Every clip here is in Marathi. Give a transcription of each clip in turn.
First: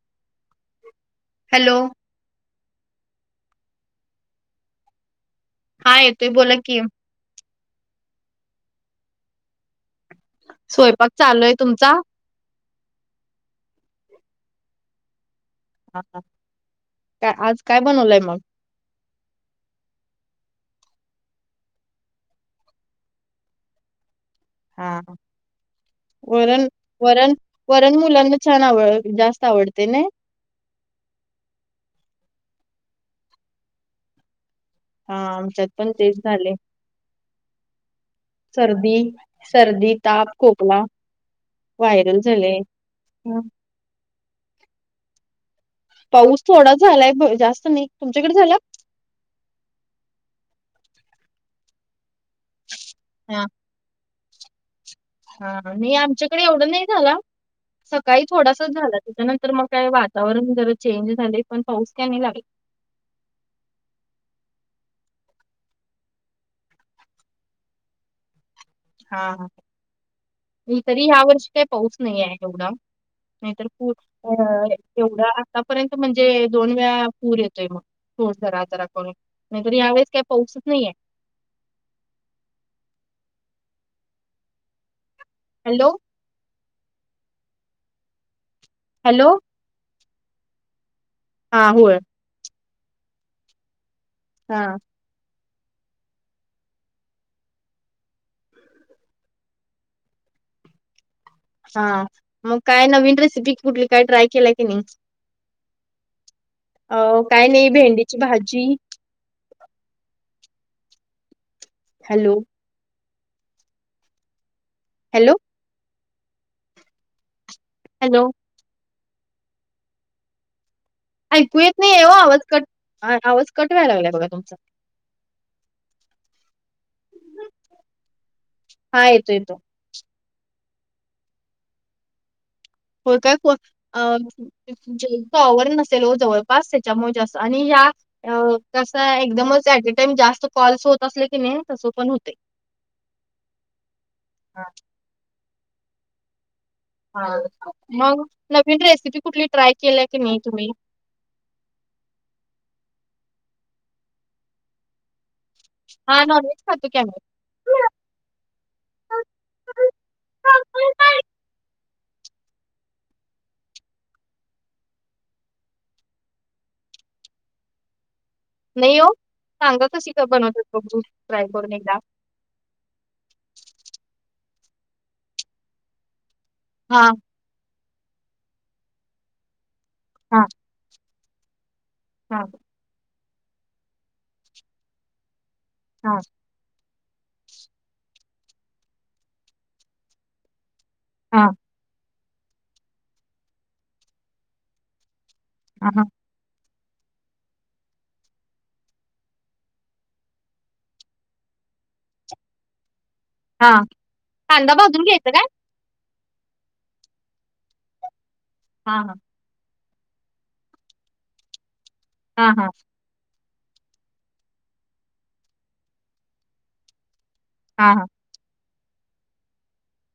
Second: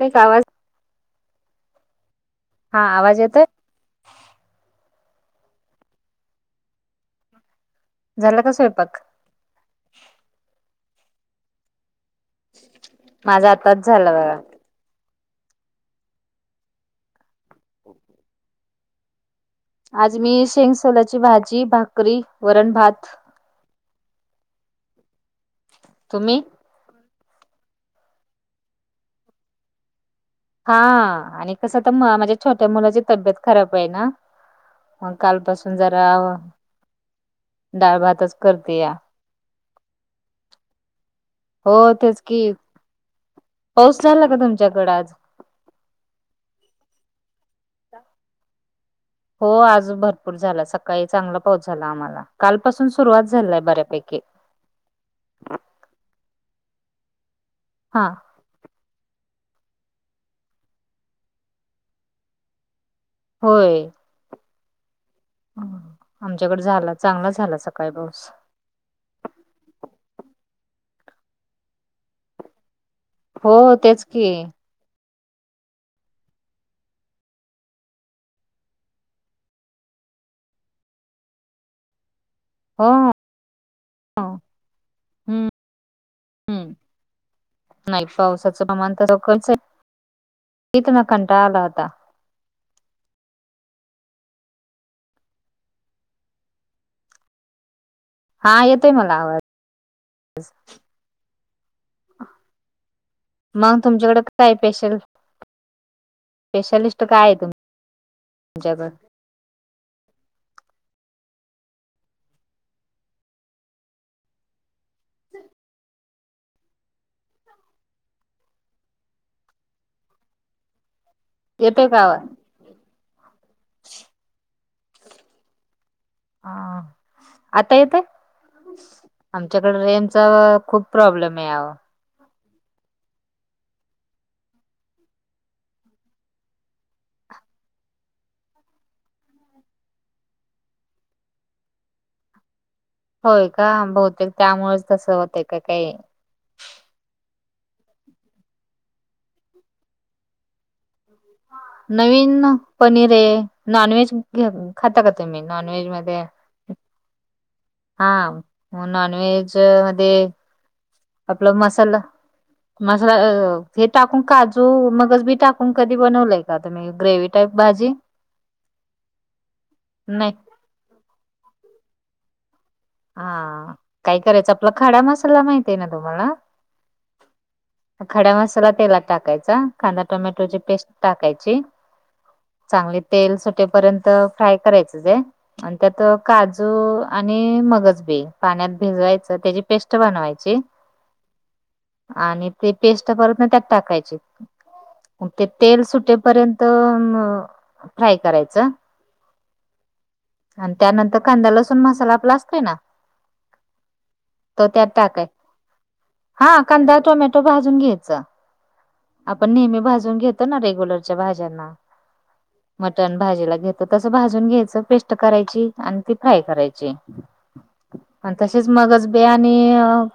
का आवाज हॅलो हा आवाज येतोय हायेतु बोला की झालं कसंय पक स्वयंपाक चालू आहे तुमचा माझा आत्च झाला बघा हा काय आज काय बनवलंय मग आज मी शेंग सोलाची भाजी भाकरी वरण भात हा तुम्ही वर वरण वरण मुलांना छान आवड जास्त आवडते ना हा आणि कसं तर माझ्या छोट्या मुलाची तब्येत खराब आहे ना मग हा आमच्यात कालपासून पण जरा तेच झाले डाळ भातच करते या सर्दी सर्दी ताप खोकला हो व्हायरल झाले ह पाऊसला का तुमच्याकडें आज पाऊस थोडा झालाय जास्त नाही तुमच्याकडे झाला हो आज भरपूर झाला सकाळी चांगला पाऊस झाला आम्हाला कालपासून सुरुवात हा झालाय बऱ्यापैकी हा म आमच्याकडे एवढं नाही झाला हा सकाळी थोडासा झाला त्याच्यानंतर मग काय वातावरण जर चेंज झाले पण पाऊस क नाही लागला होय आमच्याकडे झाला चांगला झाला सकाळी पाऊस हा म तरी ह्या वर्षी काही पाऊस नाही आहे एवढा नाहीतर हो पू तेच की अ तेवढं आतापर्यंत म्हणजे दोन वेळा पूर येतोय मग पोड जरा जरा करून नाहीतर यावेेस काही पाहसच नाहीये हा ह हम्म हॅलो हम्म नाही पावसाचं प्रमाण तर हॅलो रकच आहे तीत म हा कंटाळलाता होय हा हा येतोय मला आवाज हा मग काय नवीन रेसिपी मग कुठली काय तुमच्याकडे ट्राय केलाय की नाही स्पेशल अ स्पेशालिस्ट आहे काय नाही भेंडीची भाजी तुमच्याकडे? हॅलो हॅलो हॅलो ऐकू येत येतोय नाही का येव आवाज कट आवाज कटवायला लागलाय बघा तुमचा ह आता येतय हा येतो येतो. आमच्याकडे रेम खूप प्रॉब्लेम आहे हो काय अ तोवर नसेल जवळपास त्याच्यामुळे जास् आणि या अ तसा एकदमच ऍट अ टाइम जास्त कॉल्स होत असले की नाही तसं पण होते होय का बहुतेक त्यामुळेच तसं होत का काही मग नवीन रेसिपी कुठली ट्राय केल्या की नाही तुम्ही नवीन पनीर आहे नॉनव्हेज घ खाता का तुम्ही नॉनव्हेज मध्ये खात कम हा नॉन व्हेज म आपलं मसाला मसाला हे टाकून काजू मगच बी टाकून कधी बनवलंय का तुम् ग्रेवी टाईप भाजी नाही हो सांगा कस काय नाही बनवतात बघू ट्राय करून एकदा हा काय करायचं आपला खाडा मसाला माहती आहे ना तुम्हाला हा खड्या मसाला तेलात टाकायचा कांदा हा टोमॅटोची पेस्ट टाकायची हा चांगले तेल सुटेपर्यंत फ्राय करायचंच आहे आणि त्यात हा काजू जू आणि मगज बी पाण्यात भिजवायच त्याची पेस्ट बनवायची हा आणि ते पेस्ट परत ना त्यात टाकायची मग ते तेल सुटेपर्यंत तर फ्राय करायचं आणि त्यानंतर कांदा लसून मसाला आपला असतय ना हां त त्यात टाकाय हा कांदा टोमॅटो भाजून घ्यायचा हा हा आपण नेहमी भाजून घेतो ना रेग्युलरच्या भाज्यांना हा हा मटन भाजीला घेत तसं भाजून घ्यायचं पेस्ट करायची आणि ती फ्राय करायची. हा हा आणि तसेच मगच बे आणि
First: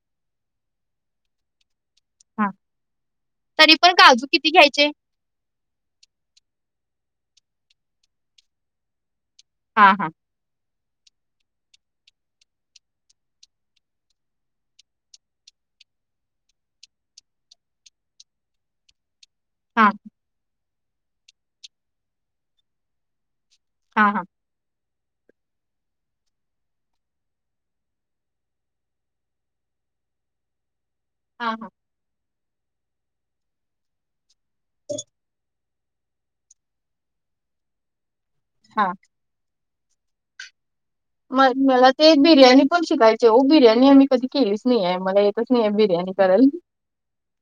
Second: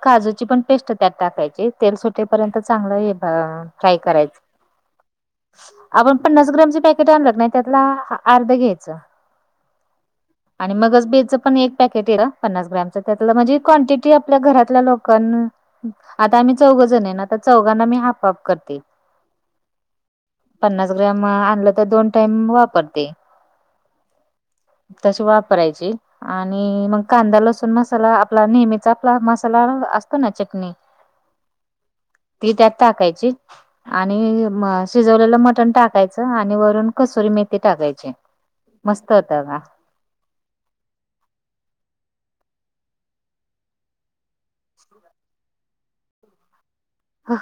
काजूची पण पेस्ट त्यात टाकायची तेलट हा तेपर्यंत चांगलं तरी पण फ्राय काजू करायचं किती घ्यायचे? आपण पन्नास ग्रामचे पॅकेट आणलं नाही त्यातला अर्ध घ्यायचं. हा हा आणि मगच बेचं पण एक पॅकेट आहेल पन्नास ग्रामचं त्यात म्हणजे क्वांटिटी आपल्या घरातल्या लोकां आता आम्ही चौघ जण आहेन आता चौघांना मी हाफआफ करते हा पन्नास ग्रॅम आणलं तर दोन टाइम वापरते. हा हा तशी वापरायची. आणि मग कांदा लसूण मसाला आपला नेहमीचा आपला मसाला असतो ना चटणी हा हा ती त्यात टाकायची आणि शिजवलेलं मटण टाका टाकायच आणि वरून कसुरी मेथी टाकायचे हां. मस्त होत का म मला ते बिर्याणी पण शिकायची हो बिर्याणी आम्ही कधी केलीच नाही आहे मला तस नाही बिरयाणी करल.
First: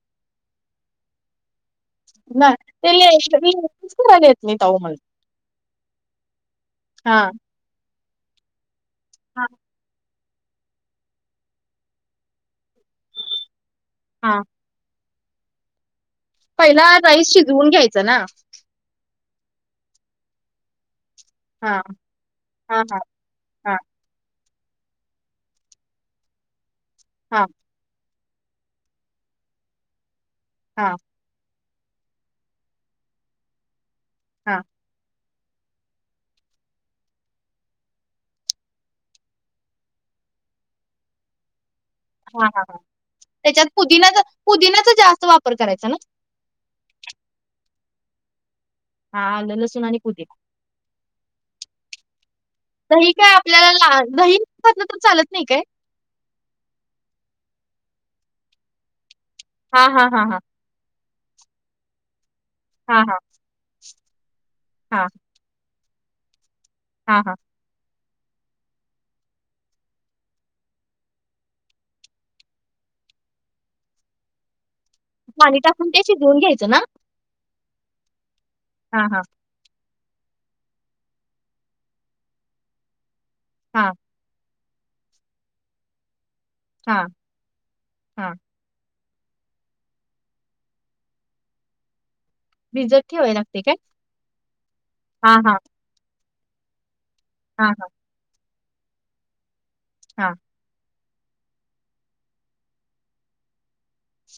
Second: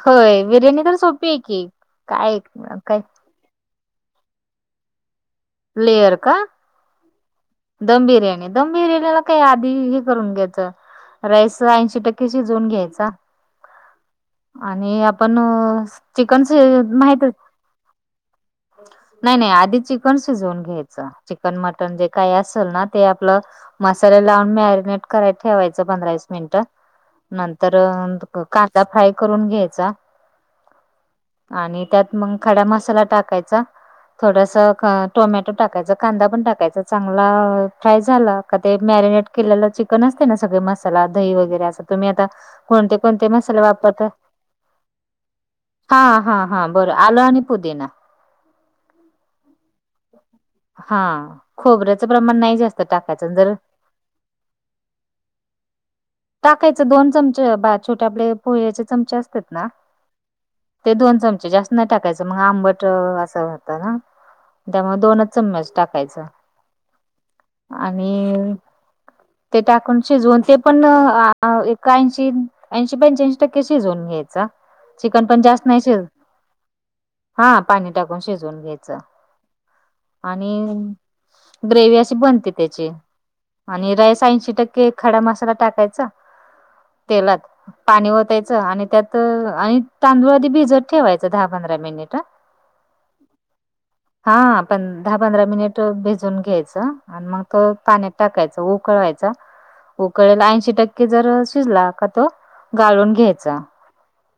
होय. बिर्याणी तर सोपी आहे की एक काय काय आले आहेत मी ताऊ म [inaudible] लेअर का. हा दम बिर्याणी दम बिर्याणीला काही आधी करून घ्यायच राइस ऐंशी टक्के शिजवून घ्यायचा. हा आणि आपण चिकन पहिला माहित राईस शिजवून घ्यायचा ना. नाही नाही आधी चिकन शिजवून घ्यायचं, चिकन, हां. मटन जे काही असेल ना हां, हां. ते आपलं हां. मसाल्याला मॅग्नेट करायला ठेवायचा पंधरा-वीस मिनिट. हां. तर कांदा फ्राय करून घ्यायचा. हा आणि त्यात मग खडा मसाला टाकायचा थोडास हां. टोमॅटो टाकायचा, कांदा पण टाकायचा, चांगला फ्राय झाला का ते मॅरिनेट केलेलं चिकन असते ना सगळे मसाला दही वगैरे असं तुम्ही आता हां, हां. कोणते कोणते मसाले त्याच्यात वापरता? पुदिनाचा पुदिनाचा जास्त वापर करायचा ना? हा हा हा बरं. आलं आणि पुदिना हा आलं लसूण आणि पुदिना हा खोबऱ्याचं प्रमाण नाही जास्त दही काय टाकायचं जर आपल्याला ला दही घातलं तर चालत नाही काय? [inaudible] टाकायचं दोन चमचे, बा छोटे आपले पोहेचे चमचे असतात. ना हा हा हा हां ते दोन चमचे जास्त नाही टाकायचं मग आंबट हां, हां. असं होतं ना त्यामुळे हां. दोन चम्मच टाकायचा. हा हा आणि ते टाकून शिजवून ते पण एक ऐंशी ऐंशी पंच्याऐंशी टक्के शिजून घ्यायचा, चिकन पण पाणी जास्त नाही टाकून ते शिज शिजवून घ्यायचं ना? हा पाणी टाकून शिजवून घ्यायच. हा हा आणि ग्रेवी अशी बनते त्याची हां. आणि राईस ऐंशी टक्के खडा मसाला टाकायचा हां. तेलात, पाणी हां, वतायचं आणि त्यात आणि तांदूळ आधी भिजत ठेवायचं दहा पंधरा मिनिट भिजत ठेवाय लागते काय हा पण दहा हां, पंधरा हां, मिनिट भिजून घ्यायचं आणि मग तो हां, हां, पाण्यात टाकायच उकवायचा हां, उकला ऐशी टक्क जर शिजला का तो गाळून घ्यायचा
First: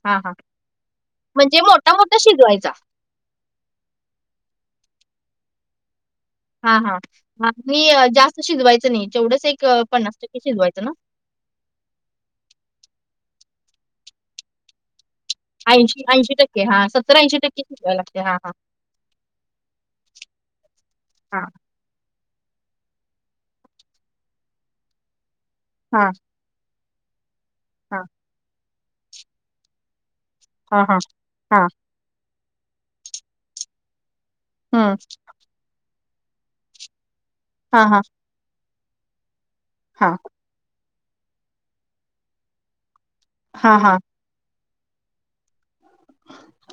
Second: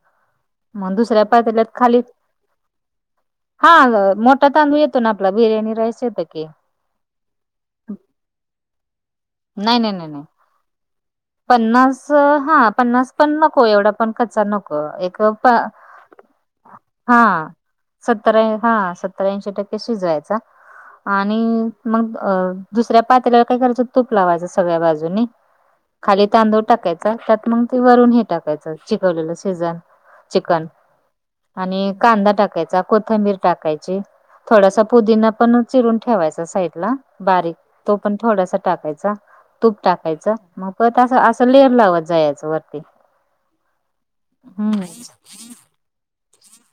हां, हां. मग दुसऱ्या म्हणजे पातिल्यात खाली मोठा-मोठा शिजवायचा. हा मोठा तांदूळ येतो ना आपला बिर्याणी राईस येतो की हा हा म जास्त शिजवायचं नाही जेवढंच एक नाही नाही नाही पन्नास नाही टक्के शिजवायचं ना पन्नास हा पन्नास पण नको एवढा पण कच नको एक हां, हा शिजवायला लागते. हां, सत्तरा हां, हा सत्तर्याऐंशी टक्के शिजवायचा आणि मग अ दुसऱ्या पात्याला काय करायचं तूप लावायचं सगळ्या बाजूनी हां, खाली तांदूळ टाकायचा त्यात मग ते हां, वरून हे टाकायच चिकवलेलं सिजन चिकन हां, हां, हां, हां, आणि कांदा टाकायचा कोथंबीर टाकायची थोडासा हं. पुदीना पण चिरून ठेवायचा साईड ला बारीक हां, तो हां, पण थोडासा टाकायच तूप हां, टाकायचं मग पत असं असं लेअर लावत जायचं वरती हा हा हम्म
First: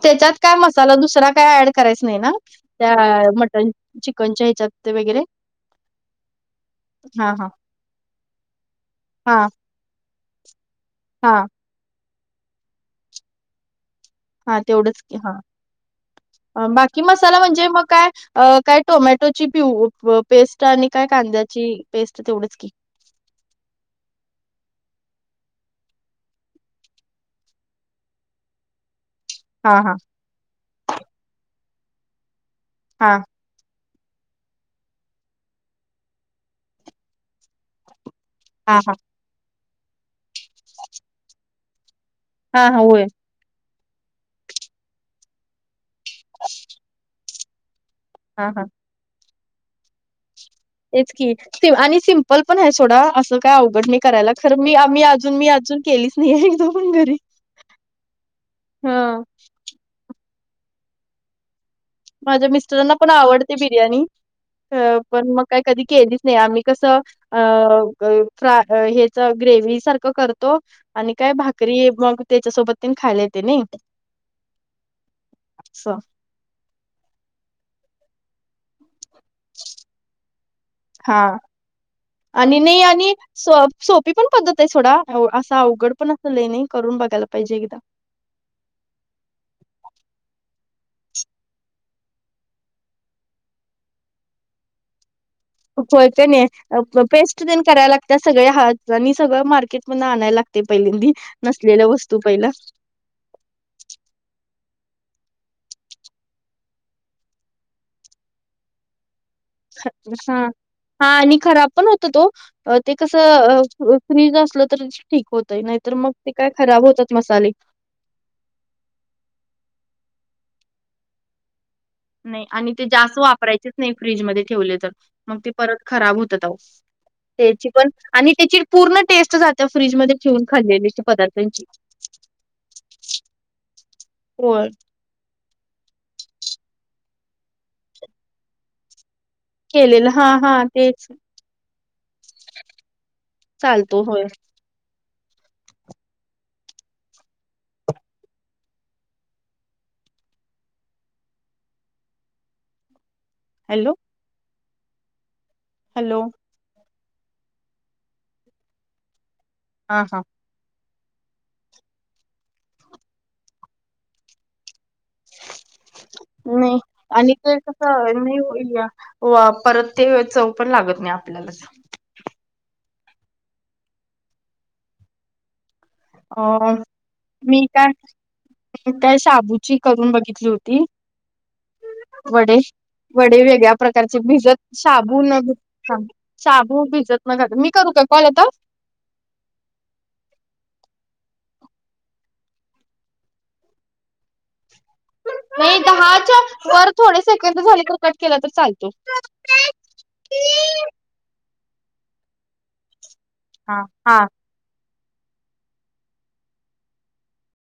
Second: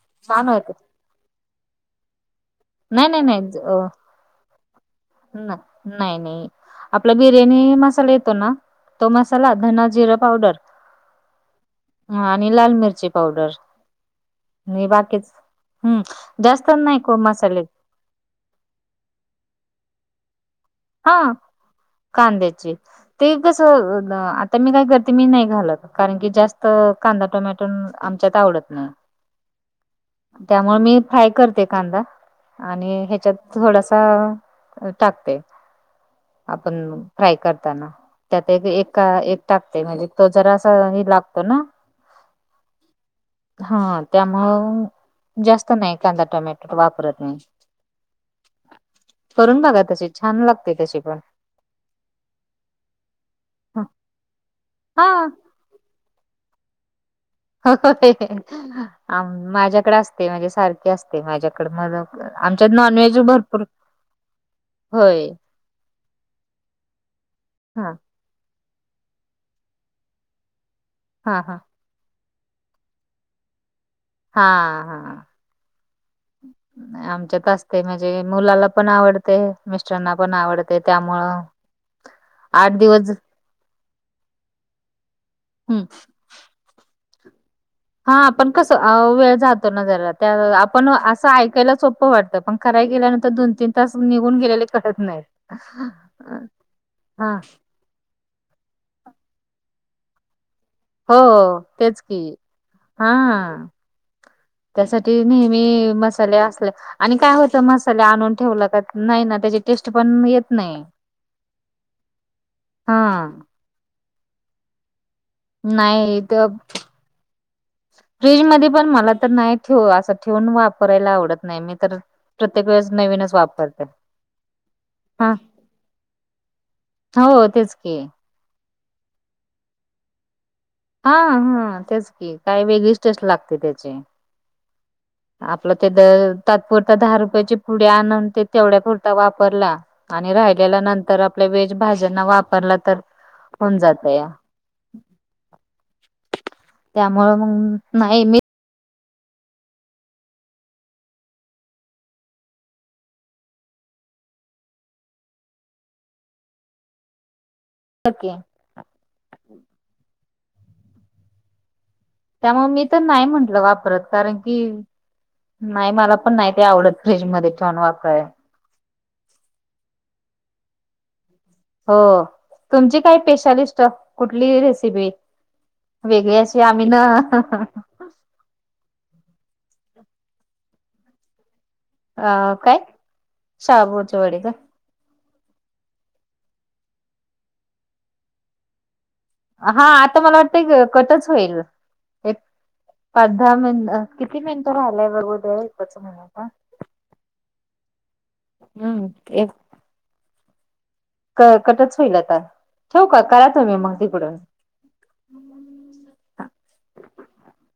त्याच्यात छान काय होते मसाला दुसरा काय ऍड करायच नाही ना त्या नाही नाही मटन नाही चिकनच्या हिच्याात ते वगैरे ना नाही नाही आपला हां, हां, बिर्याणी मसाला येतो ना तो मसाला धना जिरा पावडर हा ह आणि लाल मिरची पावडर हा आणि तेवढंच की बाकीच हम्म हा जास्त नाही बाकी को मसाला मसाले म्हणजे मग काय अ काय टोमॅटोची पिऊ पेस्ट आणि काय हा कांद्याची पेस्ट तेवढच की कांद्याचे ते कसं आता मी काय करते मी नाही घालत कारण की जास्त कांदा टोमॅटो आमच्यात आवडत ह हा हा त्यामुळे मी फ्राय करते कांदा आणि हा ह्याच्यात थोडासा टाकते आपण फ्राय करताना त्यात एक हा हा एक टाकते म्हणजे तो जरा अस ह लागतो ना हा हा हा त्यामुळ जास्त नाही कांदा टोमॅटो वापरत नाही हा हा करून बघा त्या छान लागते का एच की आणि सिम्पल पण आहे थोडा असं काही अवघड नाही करायला खरं मी आ मी हा अजून मी अजून केलीच नाही एक दो पण घरी हा. हो माझ्याकडे असते म्हणजे सारखे असते माझ्याकड मद माझ्या मिस्टरांना पण आवडते बिर्याणी होय पण मग काही कधी केलीच नाही आम्ही कसं हा अ फ्राय हच ग्रेव सारखं करतो आणि काय हा हा भाकरी मग त्याच्यासोबत त खायलाेत नाही हा हा असं. आमच्यात असते म्हणजे मुलाला पण आवडत ते मिस्टरांना पण आवडते हा त्यामुळं आणि आठ नाही दिवस आणि सोपी पण पद्धत आहे थोडा असा हम्म अवघड पण अस ल नाही करून बघायला पाहिजे एकदा हा आपण कसं वेळ जातो ना जरा त्या आपण असं ऐकायला सोपं वाटतं पण कराय गेल्यानंतर दोन तीन तास निघून गेलेले कळत नाही होयत नाही पेस्ट देन करायला लागत सगळे्या हात आणि सगळं मार्केट मध आणायला लागत ते पहिलेंदी हो नसलेल्या तेच वस्तू की पहिला हा त्यासाठी नेहमी मसाले असले आणि काय होत मसाल्या आणून ठेवलं का नाही ना त्याच्या हा हा आणि खराब पण होत तो ते हा कसं? फ्रीज असलं तर ठीक होतय नाहीतर मग नाही ते काय खराब होतात मसाले फ्रीजमध्येध्ये पण मला तर नाही ठेव असं ठेवून वापरायला आवडत नाही मी तर नाही प्रत्येक आणि ते वेळेस जास्त नवीनच वापरायचेच वापरते नाही फ्रीजमध्येध्ये ठेवले तर हा मग ते परत खराब होत. हो त्याची तेच पण की आणि त्याची पूर्ण टेस्ट जाते फ्रीजमध्ये ठेवून खाल्लेली. हा पदार्थांची हा तेच की काय वेगळीच टेस्ट लागते त्याची होर. आपलं ते द तात्पुरत दहा रुपयाची पुढे आण ते तेवढ्या कर. वापरला केलेलं हा आणि हा राहिलेल्या तेच नंतर आपल्या वेज भाज्यांना वापरला तर. चालतो होय. त्यामु मग नाही मी. हॅलो. हॅलो. ओके. हा हा. त्यामुळे मी तर नाही म्हंटलं वापरत कारण की नाही मला पण ते नाही आवडत फ्रीज आणि मध्ये ते कस ठेवून वापराय नाही. व परत ते चव पण लागत नाही आपल्याला. हो तुमची काय स्पेशालिस्ट कुठली रेसिपी. वेगळी अशी अ आम्ही ना. त्या शाबूची करून बघितली होती. वडे अ काय वडे वेगळ्या शाबूचे प्रकारचे वडे का भिजत. शबू न भ शबू भिजत न घाल मी करू का कॉल आता. हा आता मला वाटतंय कटच होईल एक पर्धा मिन. किती मिनिटंहिय. नाही दहाच्या वर थोडे सेकंड झाले तर कट केला तर चालतो. हम्म. क कटच होईल आता ठेव का करा तु म्ही हा मग हा तिकडून.